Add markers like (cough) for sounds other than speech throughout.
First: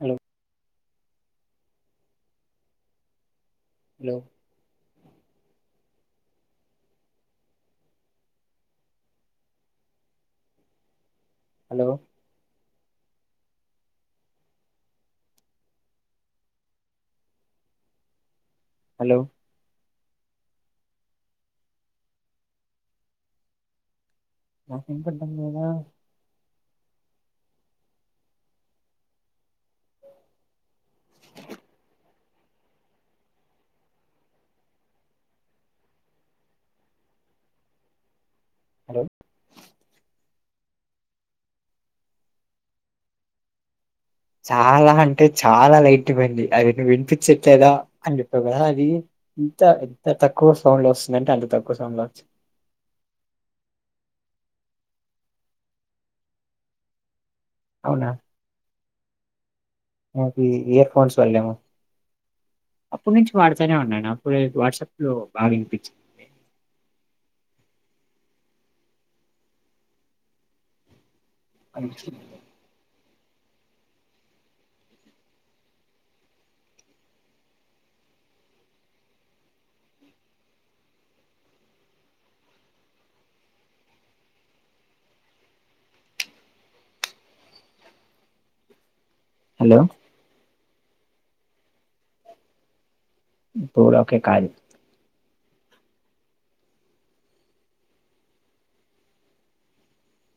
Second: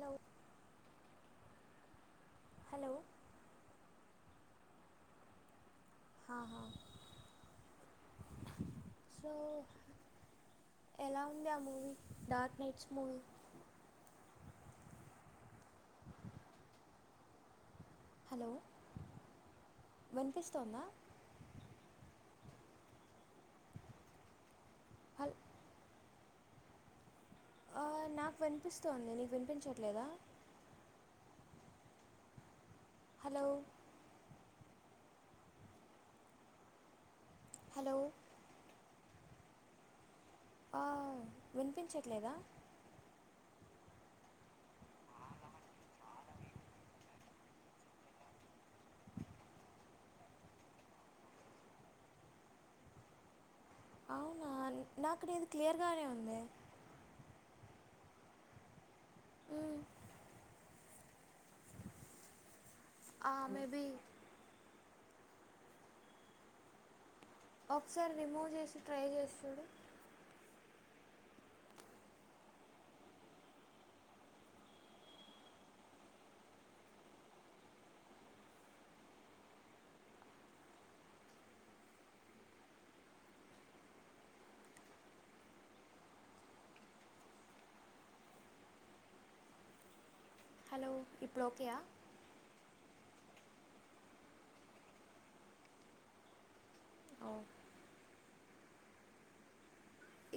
Hello hello hello అహా so ఎలా ఉంది ఆ hello movie dark knights movie hello hello విన్పిస్తోందా మాకిన్పడ్డం హల్ లేదా ఆ నాకు విన్పిస్తోంది నీకు విన్పించట్లేదా హలో హలో హలో ఆ విన్పించట్లేదా చాలా అంటే చాలా లైట్ పోయింది అది నువ్వు విన్పిచ్చట్లేదా అని చెప్పావు కదా అది ఇంత ఎంత తక్కువ సౌండ్ లో వస్తుందంటే అంత తక్కువ సౌండ్ లో వచ్చి అవునా నాకు లేదు క్లియర్ గానే ఉందే అవునా ఊ నాకి ఇయర్ ఫోన్స్ తొల్లేము అప్పుడు నుంచి ఆ వాడుతానే మేబీ ఉన్నాను (unintelligible) వాట్సాప్ లో బాగ ఇన్పిచ్చింది ఒకసారి రిమూవ్ చేసి ట్రై చేసి చూడు మంచిగుంటాది హలో హలో ఇప్పుడు ఓకే యా ఇప్పుడు గూడ ఓకే కాదు అవ్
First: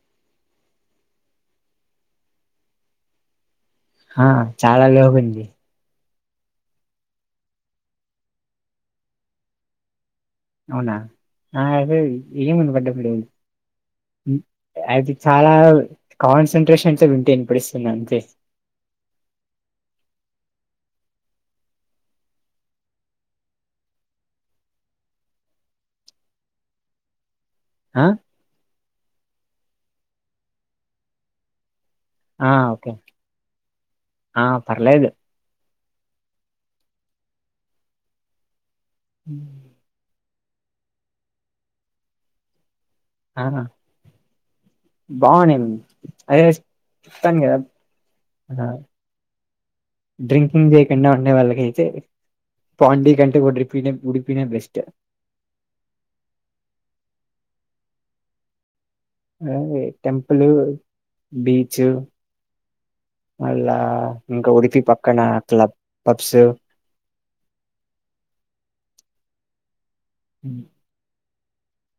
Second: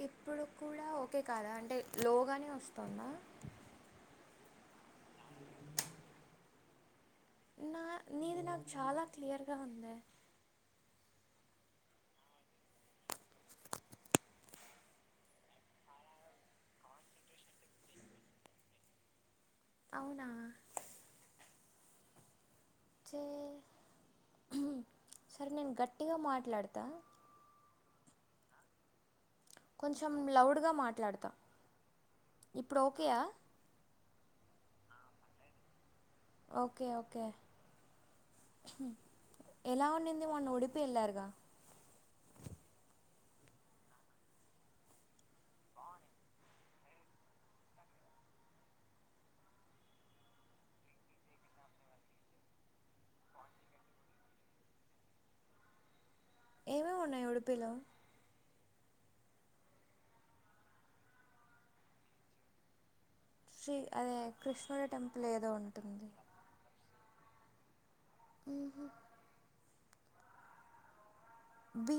ఇప్పుడు కూడా ఓకే కాదా అంటే లో గానే వస్తోందా ఆ చాలా లోగుంది నా నీది నాకు చాలా క్లియర్ గా ఉందే అవునా నాదైతే ఏం వినపడ్డం లేదు అది చాలా కాన్సంట్రేషన్ తో వింటే విన్పడిస్తుంది అంతే అవునా చే సరి నేను గట్టిగా మాట్లాడుతా ఆ కొంచెం లౌడ్ గా మాట్లాడతా ఇప్పుడు ఓకే యా ఆ పర్లేదు ఓకే ఓకే ఎలా ఉనిన్ వే ఒన్న ఉడిపి ఎళ్ళారుగా ఆహా బావునిన్ అదే చెప్తాను కదా ఆ డ్రింకింగ్ చేయకుండా ఉండే వాళ్ళకైతే పాండీ కంటే ఉడిపి నే ఉడిపి నే బెస్ట్ ఏమేమి ఉన్నాయి ఉడిపిలో (unintelligible) టెంపులు బీచ్ మళ్ళ శ్రీ అదే ఇంకా ఉడిపి కృష్ణుడి పక్కన టెంపుల్ ఏదో క్లబ్ ఉంటుంది పబ్స్ ఊహూ ఊ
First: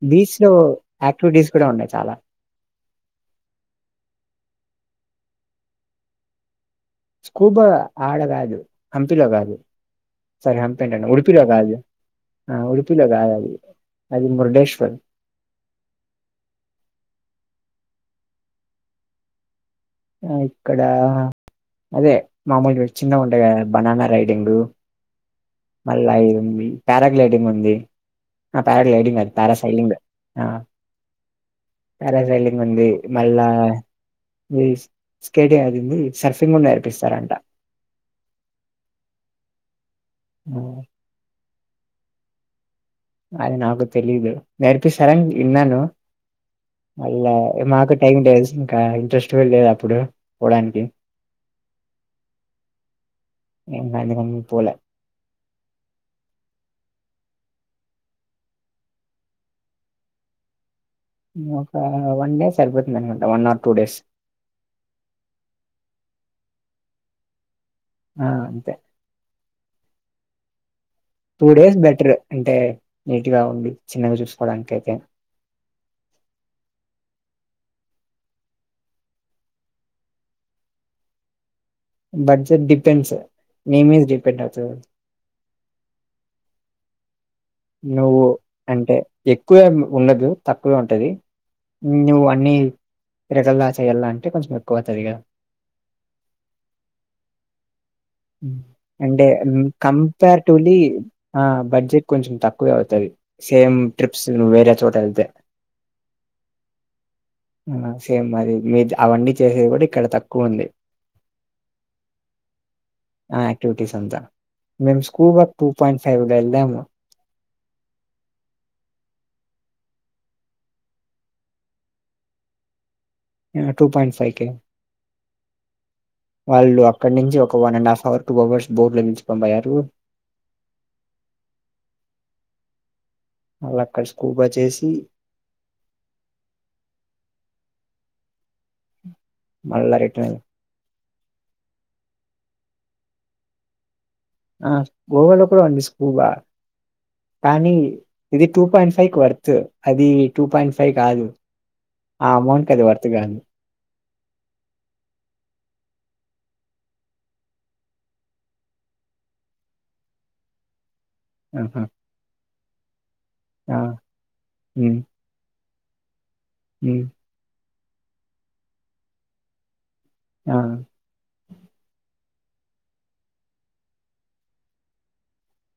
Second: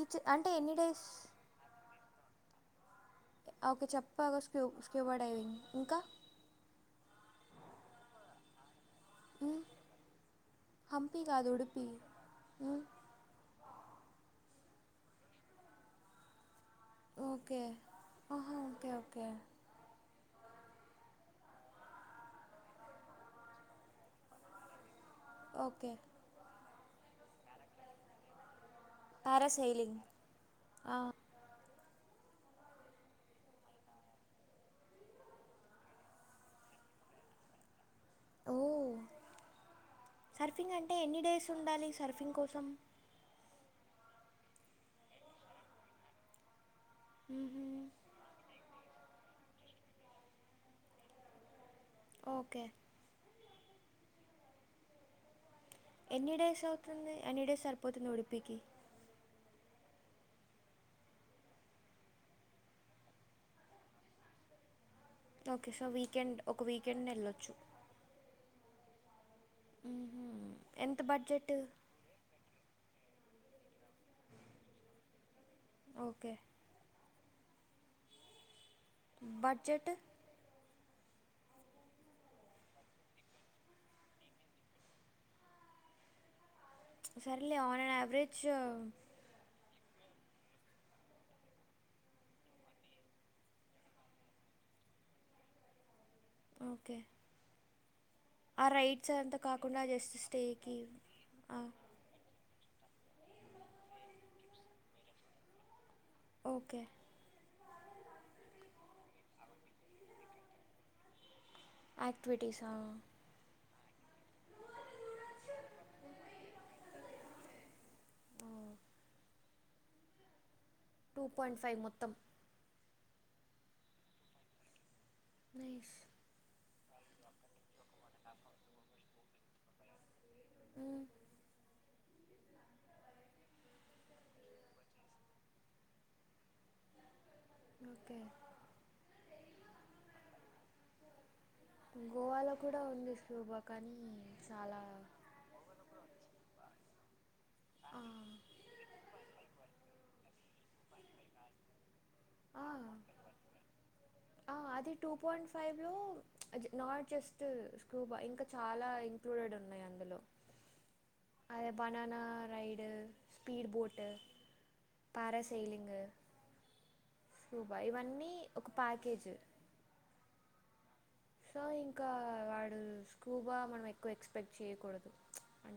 బీచ్ అంటే లో ఎన్ని డేస్ యాక్టివిటీస్ కూడా ఉన్నాయి చాలా ఓకే చెప్పాగా స్క్యూ స్క్యూబా డ్రైవింగ్ ఇంకా స్కూబా ఆడ గాదు హంపిలో కాదు మ్మ్. సారి హంపి అంటాండా ఉడిపిలో కాదు మ్మ్. ఉడిపిలో కాదు అది అది మురుడేష్ టై ఓకే అహా ఓకే ఓకే ఆ ఇక్కడ అదే మామూలుగా చిన్నగా ఉంటాయి కదా బనానా రైడింగు ఓకే మళ్ళ ఈవింగి ప్యారాగ్లైడింగ్ ఉంది ఆ ప్యారాగ్లైడింగ్ గాదు ప్యారాసైలింగ్ పారాసైలింగ్ ప్యారాజైలింగ్ ఉంది మళ్ళా వీస్ స్కేటింగ్ అదింది సర్ఫింగ్ కూడా నేర్పిస్తారంట ఓ సర్ఫింగ్ అంటే ఎన్ని డేస్ ఉండాలి సర్ఫింగ్ కోసం అది నాకు తెలీదు నేర్పిస్తారు అని ఇన్నాను మళ్ళ మ్హూ. మాకు టైమ్ డేసింకా ట్రస్ట్ వెళ్ళేదప్పుడు పోవడానికి ఓకే ఇంక అందుకని పోలే ఎన్ని డేస్ అవుతుంది ఎన్ని డేస్ సరిపోతుంది ఉడిపికి ఒక వన్ డే సరిపోతుంది అనుకుంటా one or two days okay so weekend ఒక వీకెండ్ ఎళ్ళొచ్చు ఆ అంతే ఊహూ టూ డేస్ బెటర్ అంటే నీట్గా ఉండి చిన్నగా చూసుకోవడానికైతే ఓకే బడ్జెటు బడ్జెట్ డిపెండ్స్ నీ మీద డిపెండ్ అవుతది అది సరేలే ఆన్ అండ్ యావరేజ్ వ ఉండదు తక్కువే ఉంటది నువ్వు అన్ని తిరగల్లా చేయల్ల అంటే కొంచెం ఎక్కువ అవుతది కదా ఓకే ఉమ్ ఆ రైడ్స్ అంటే అంతా కాకుండా జస్ట్ కంపారిటివ్లీ స్టేకి ఆ బడ్జెట్ కొంచెం తక్కు ఎక్కువ అవుతుది సేమ్ ట్రిప్స్ నువ్వు వేరే చోట వెళ్తే ఓకే ఆ సేమ్ మది మీ అవన్నీ చేసేది కూడా ఇక్కడ తక్కువ ఉంది ఆక్టివిటీస్ ఆ ఆ ఆక్టివిటీస్ అంతా మేము స్కూల్ (unintelligible) టూ పాయింట్ ఫైవ్లో వెళ్ళాము టూ పాయింట్ ఫైవ్ మొత్తం um two point five K nice వాళ్ళు అక్కడ నుంచి ఒక one and half hour two hours boat లో పిలుచుకొనిపోయారు ఉమ్ మళ్ళ అక్కడ స్కూబా చేసి ఓకే మల్లా రిటర్న్ గోవాలో కూడా ఉంది స్కూబా కానీ ఆ చాలా గోవాలో కూడా ఉంది స్కూబా కానీ ఆ ఇది టూ పాయింట్ ఫైవ్ కి వర్త్ అది టూ పాయింట్ ఫైవ్ కాదు ఆ అమౌంట్కి అది వర్త్ గాదు ఆ అది టూ పాయింట్ ఫైవ్ లో ప్చ్ నాట్ జస్ట్ స్కూబా ఇంకా చాలా ఇంక్లూడెడ్ ఉన్నాయి అందులో అదే ఆహా! బనానా రై డ్ స్పీడ్ ఆ! Boat parasailing um scuba ఇవన్నీ ఒక ప్యాకేజ్ ఆ సో ఇంకా వాడు స్కూబా మనం ఎక్కువ ఎక్స్పెక్ట్ చేయకూడదు ప్చ్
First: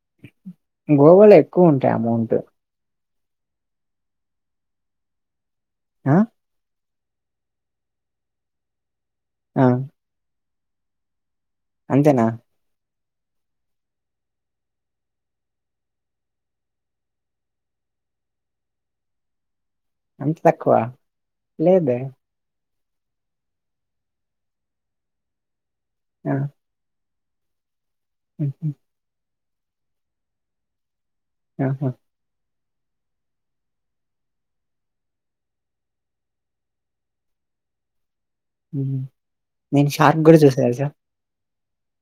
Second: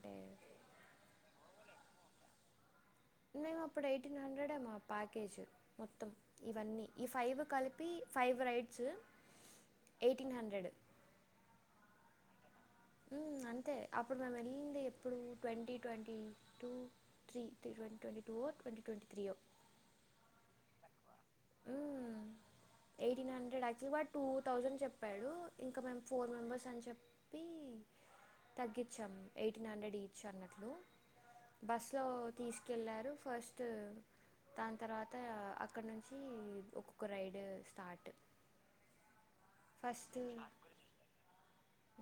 గోవాలో ఎక్కువ ఉంటాయి అమౌంట్ మేం అప్పుడు ఎయిటీన్ హండ్రెడ్ ఏమో ప్యాకేజ్ మొత్తం ఆ! ఇవన్నీ ఈ ఫైవ్ కలిపి ఫైవ్ రైడ్స్ ఆ! ఎయిటీన్ హండ్రెడ్ అంతేనా ఉమ్ అంతే అప్పుడు మేము వెళ్ళింది ఎప్పుడు twenty twenty two three twenty twenty two twenty twenty three యో అంత తక్కువ లేదే మ్మ్ ఎయిటీన్ హండ్రెడ్ యాక్టువల్ గా టూ థౌజండ్ చెప్పాడు ఇంకా మేము ఫోర్ ఆ! మెంబెర్స్ అని చెప్ హుహు. తగ్గించాము ఎయిటీన్ హండ్రెడ్ ఈచ్ అన్నట్లు బస్ ఆహా! లో తీస్ కేళ్ళారు ఫస్ట్ దాని తర్వాత అక్కడ నుంచి ఒక్కొక్క రైడ్ స్టార్ట్ ఉమ్ హు నేను షార్క్ గూడ చూసా తెల్సా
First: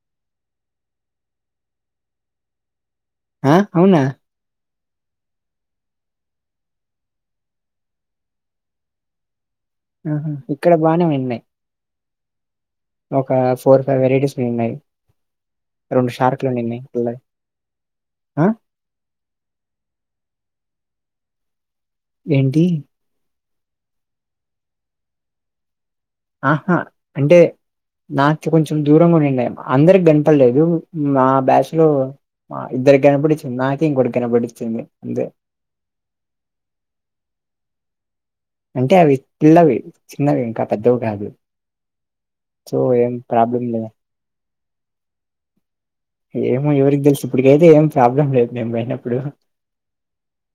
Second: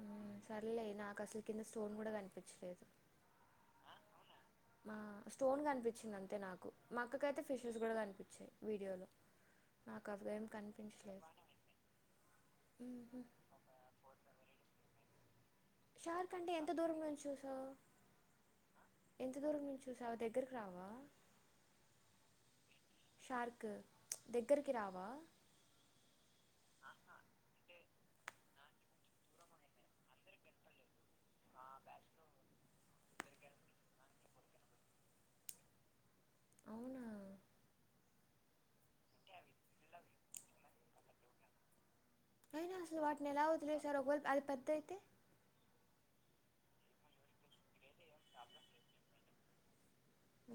ఉ సర్లే నాకు అసలు కింద స్టోన్ కూడా కనిపించలేదు ఆ అవునా మా స్టోన్ కనిపించింది అంతే నాకు మా అక్కకైతే ఫిషెస్ కూడా కనిపించాయి వీడియోలో నాకు ఆహా అవేం ఇక్కడ బానే కనిపించలేదు ఉన్నాయి మ్మ్ హ్మ్ ఒక ఫోర్ ఫైవ్ వెరైటీస్ చెనై షార్క్ అంటే ఎంత దూరం ను చూ సా ఆ! ఎంత దూరం నుంచ చు సవు దగ్గరకు రావా ఏంటి షార్క్ దగ్గరికి రావా ఆహా అంటే నాక కొంచెం దూరంగా నింండయి అందరికి గనపడలేదు మా బాచ్లో మా ఇద్దరికి కనపడిచ్చింది నాకే ఇంకోొటి కనపడిచ్చింది అందే అవునా అంటే అవి పిల్లవి చిన్నవి ఇంకా పెద్దవి కాదు అయినా సో అసలు ఏం వాటిని ఎలా ప్రాబ్లం తె లేదు లేసార అది ప థతే ఏమో ఎవరికి తెలిసు ఇప్పటికైతే ఏం ప్రాబ్లం లేదు మేము పోయినప్పుడు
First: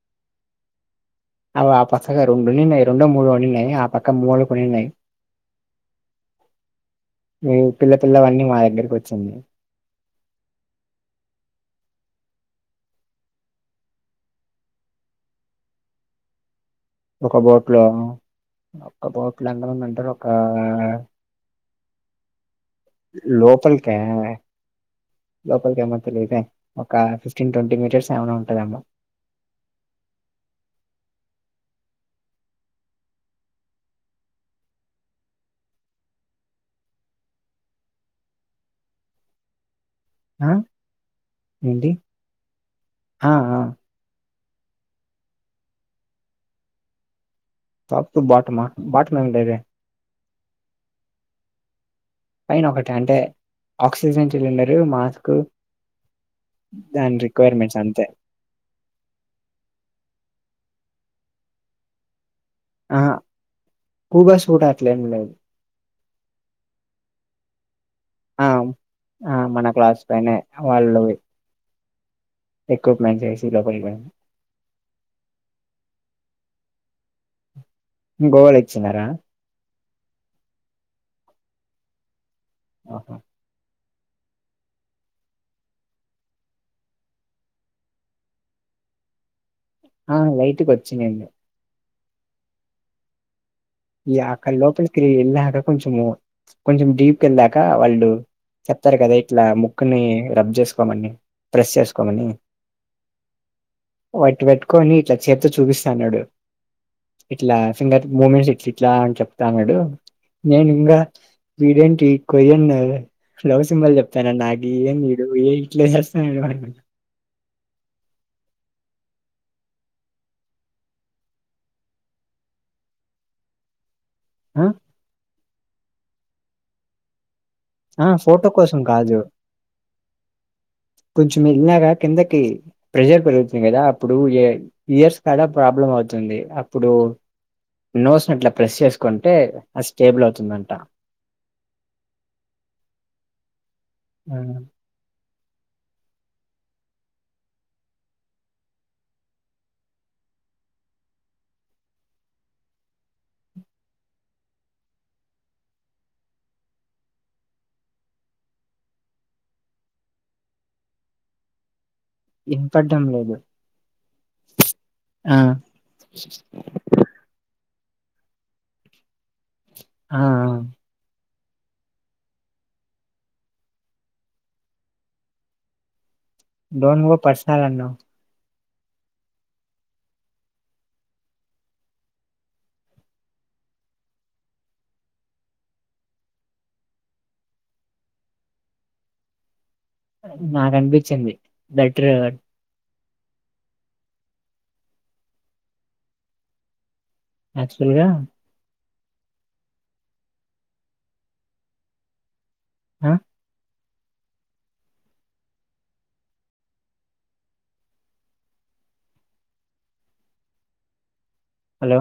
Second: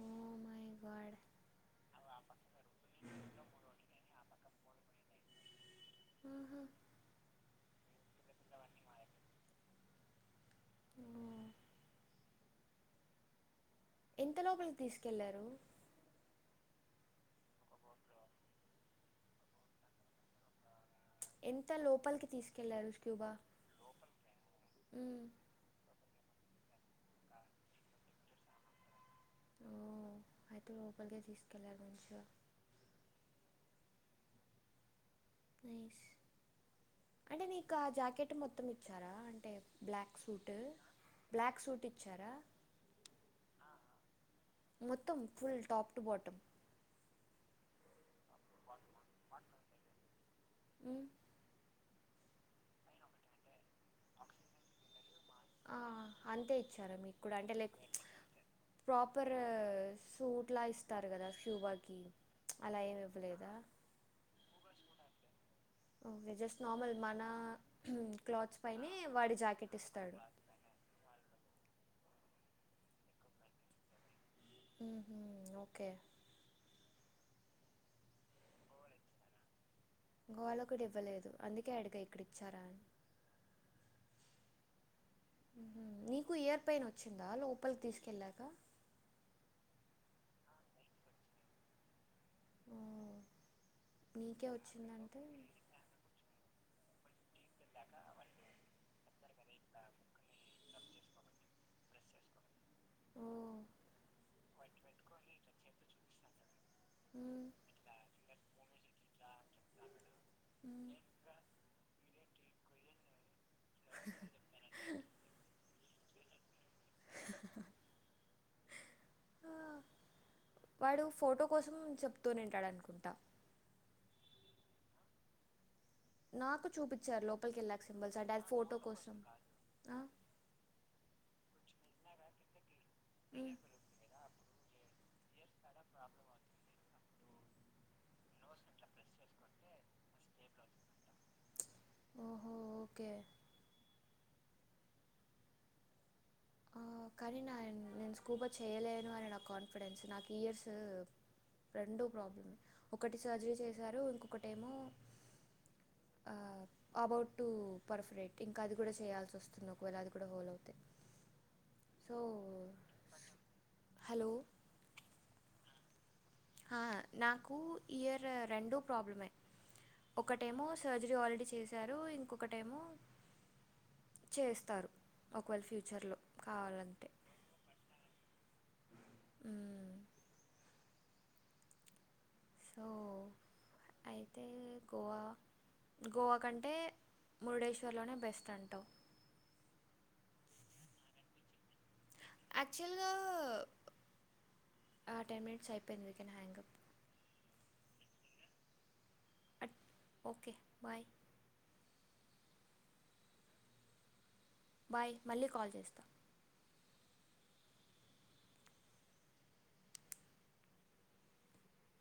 ఓ మై గాడ్ అవు ఆ పక్కగా రెండున్నాయి రెండో మూడుోడి ఉన్నాయి ఆ పక్క మూ పన్నాయి అహ మీ పిల్ల పల్లవన్నీ మా దగ్గరకి వచ్చింది ఓ. ఎంత లోపలి తీసుకెళ్లారు ఒక బోట్ లో ఒక బోట్లు అంద ఉందంటారు ఒక ఆ ఎంత లోపలికి తీసుకెళ్లారు స్క్యూబా లోపల్క క మ్మ్. లోకల్ క మత్తలే ఇదతే ఒక ఫిఫ్టీన్ ట్వంటీ మీటర్స్ ఏమైనా ఉంటదమ్మా ఓ అయితే రఓపల్కగా తీస్కలాంచ అంటే నీకు ఆ జాకెట్ మొత్తం ఇచ్చారా అంటే బ్లాక్ సూట్ ఆ బ్లాక్ సూట్ ఏంటి ఇచ్చారా ఆ ఆ మొత్తం ఫుల్ టాప్ టు బాటమ్ తప్ప బాటుమా బాట్మతే ఈ పైన ఒకటి అంటే ఆక్సిజన్ సిలిండరు మాస్ అంతే ఇచ్చారా మీకు కూడా అంటే లైక్ రిక్వైర్మెంట్స్ అంతే ప్రాపర్ సూట్ ఇట్లా ఇస్తారు కదా శూభాకిి ఆ ఆబస్ ఫూటాట్లేం లేదు ఓకే జస్ట్ నార్మల్ మన ఆ క్లాత్స్ పైనే వాడి ఆ మన జాకెట్ క్లాస్ ఇస్తాడు పైనే వాళ్ళు ఎక్విప్మెంట్స్ చేసి లో పపోడి ఓకే గోవాల్ ఇచ్చన్నారా గోవాలోలకు ఇవ్వలేదు అందుకే అడిగా ఇక్కడి ఇచ్చారా అని ఆహా నీకు ఇయర్ పన్ వచ్చిందా లోపలికి తీసుకెళ్లాక ఆ లైటుకి వచ్చింగ ఈ నీకే అక్కడ లోపలికిిరి వచ్చిందంటే వెళ్ళక కొంచము కొంచెం డీప్ వళ్ళాక వాళ్ళు చెప్తారు కదా ఇట్లా ముక్కుని రబ్ చేసు చసుకోమని ప్ర్రెష్ చేసుకోమని ఓ వట్టి పెట్టుకొని ఇట్లా చేతో చూపిస్తాన్నాడు మ్మ్ ఇట్లా ఫింగ మమెంట్స్ ఎట్లా అని చెప్తాన్నాడు నేను మ్మ్ ఇంకా వీరేంటి కొ ఎన్న లవ్ సింల్ చెప్తాను న నాగి ఏన్ నడు ఏయ ఇస్త వాడు ఫోటో కోసం చెప్తూంటాడునుకుంటా ఆ నాకు చూపించారు లో సిల్కి వెళ్ళా సింబల్స్ అడ ఫోటో కోసం ఆ కొంచెం మల్నగా కిందకి ప్రెజర్ మ్మ్ పెరుగుతుంది కదా అప్పుడు ఏ ఇయర్స్ కూడాడ ప్రాబ్లమ్ అవుతుంది అప్పుడు నోసినట్లా ప్రెస్ చేసుకుంటే అది స్టేబుల్ అవుతుందంట ఓహో ఓకే ఆ ఆ, కానీ నా నేను స్కూబర్ చేయలేను అని నా కాన్ఫిడెన్స్ నాకు ఇయర్స్ రెండో ప్రాబ్లం ఒకటి సర్జరీ చేశారు ఇంకొకటేమో అబౌట్ టు పర్ఫెక్ట్ ఇంకా అది కూడా చేయాల్సి వస్తుంది ఒకవేళ అది కూడా హోల్ అవుతే సో ఇంపడ్డం లేదు హలో ఆ ఆ నాకు ఇయర్ రెండో ప్రాబ్లమే ఆ ఒకటేమో సర్జరీ ఆల్రెడీ చేశారు ఇంకొకటీ ఏమో చేస్తారు ఒకవేళ ఫ్యూచర్లో దోన్ కావాలంటే గో పర్సనల్ అన్నావ్ అ సో అయితే గోవా గోవా కంటే మురుడేశ్వర్లోనే బెస్ట్ అంటావ్ నాకు అనిపించింది దట్ ఉత్తరేగఢ రచల్గా టెన్ మినిట్స్ అయిపోయింది వికనా హ్యాంగప్ నాచురల్ గా అట్ ఓకే బాయ్ ఆ బాయ్ మళ్ళీ కాల్ చేస్తా హలో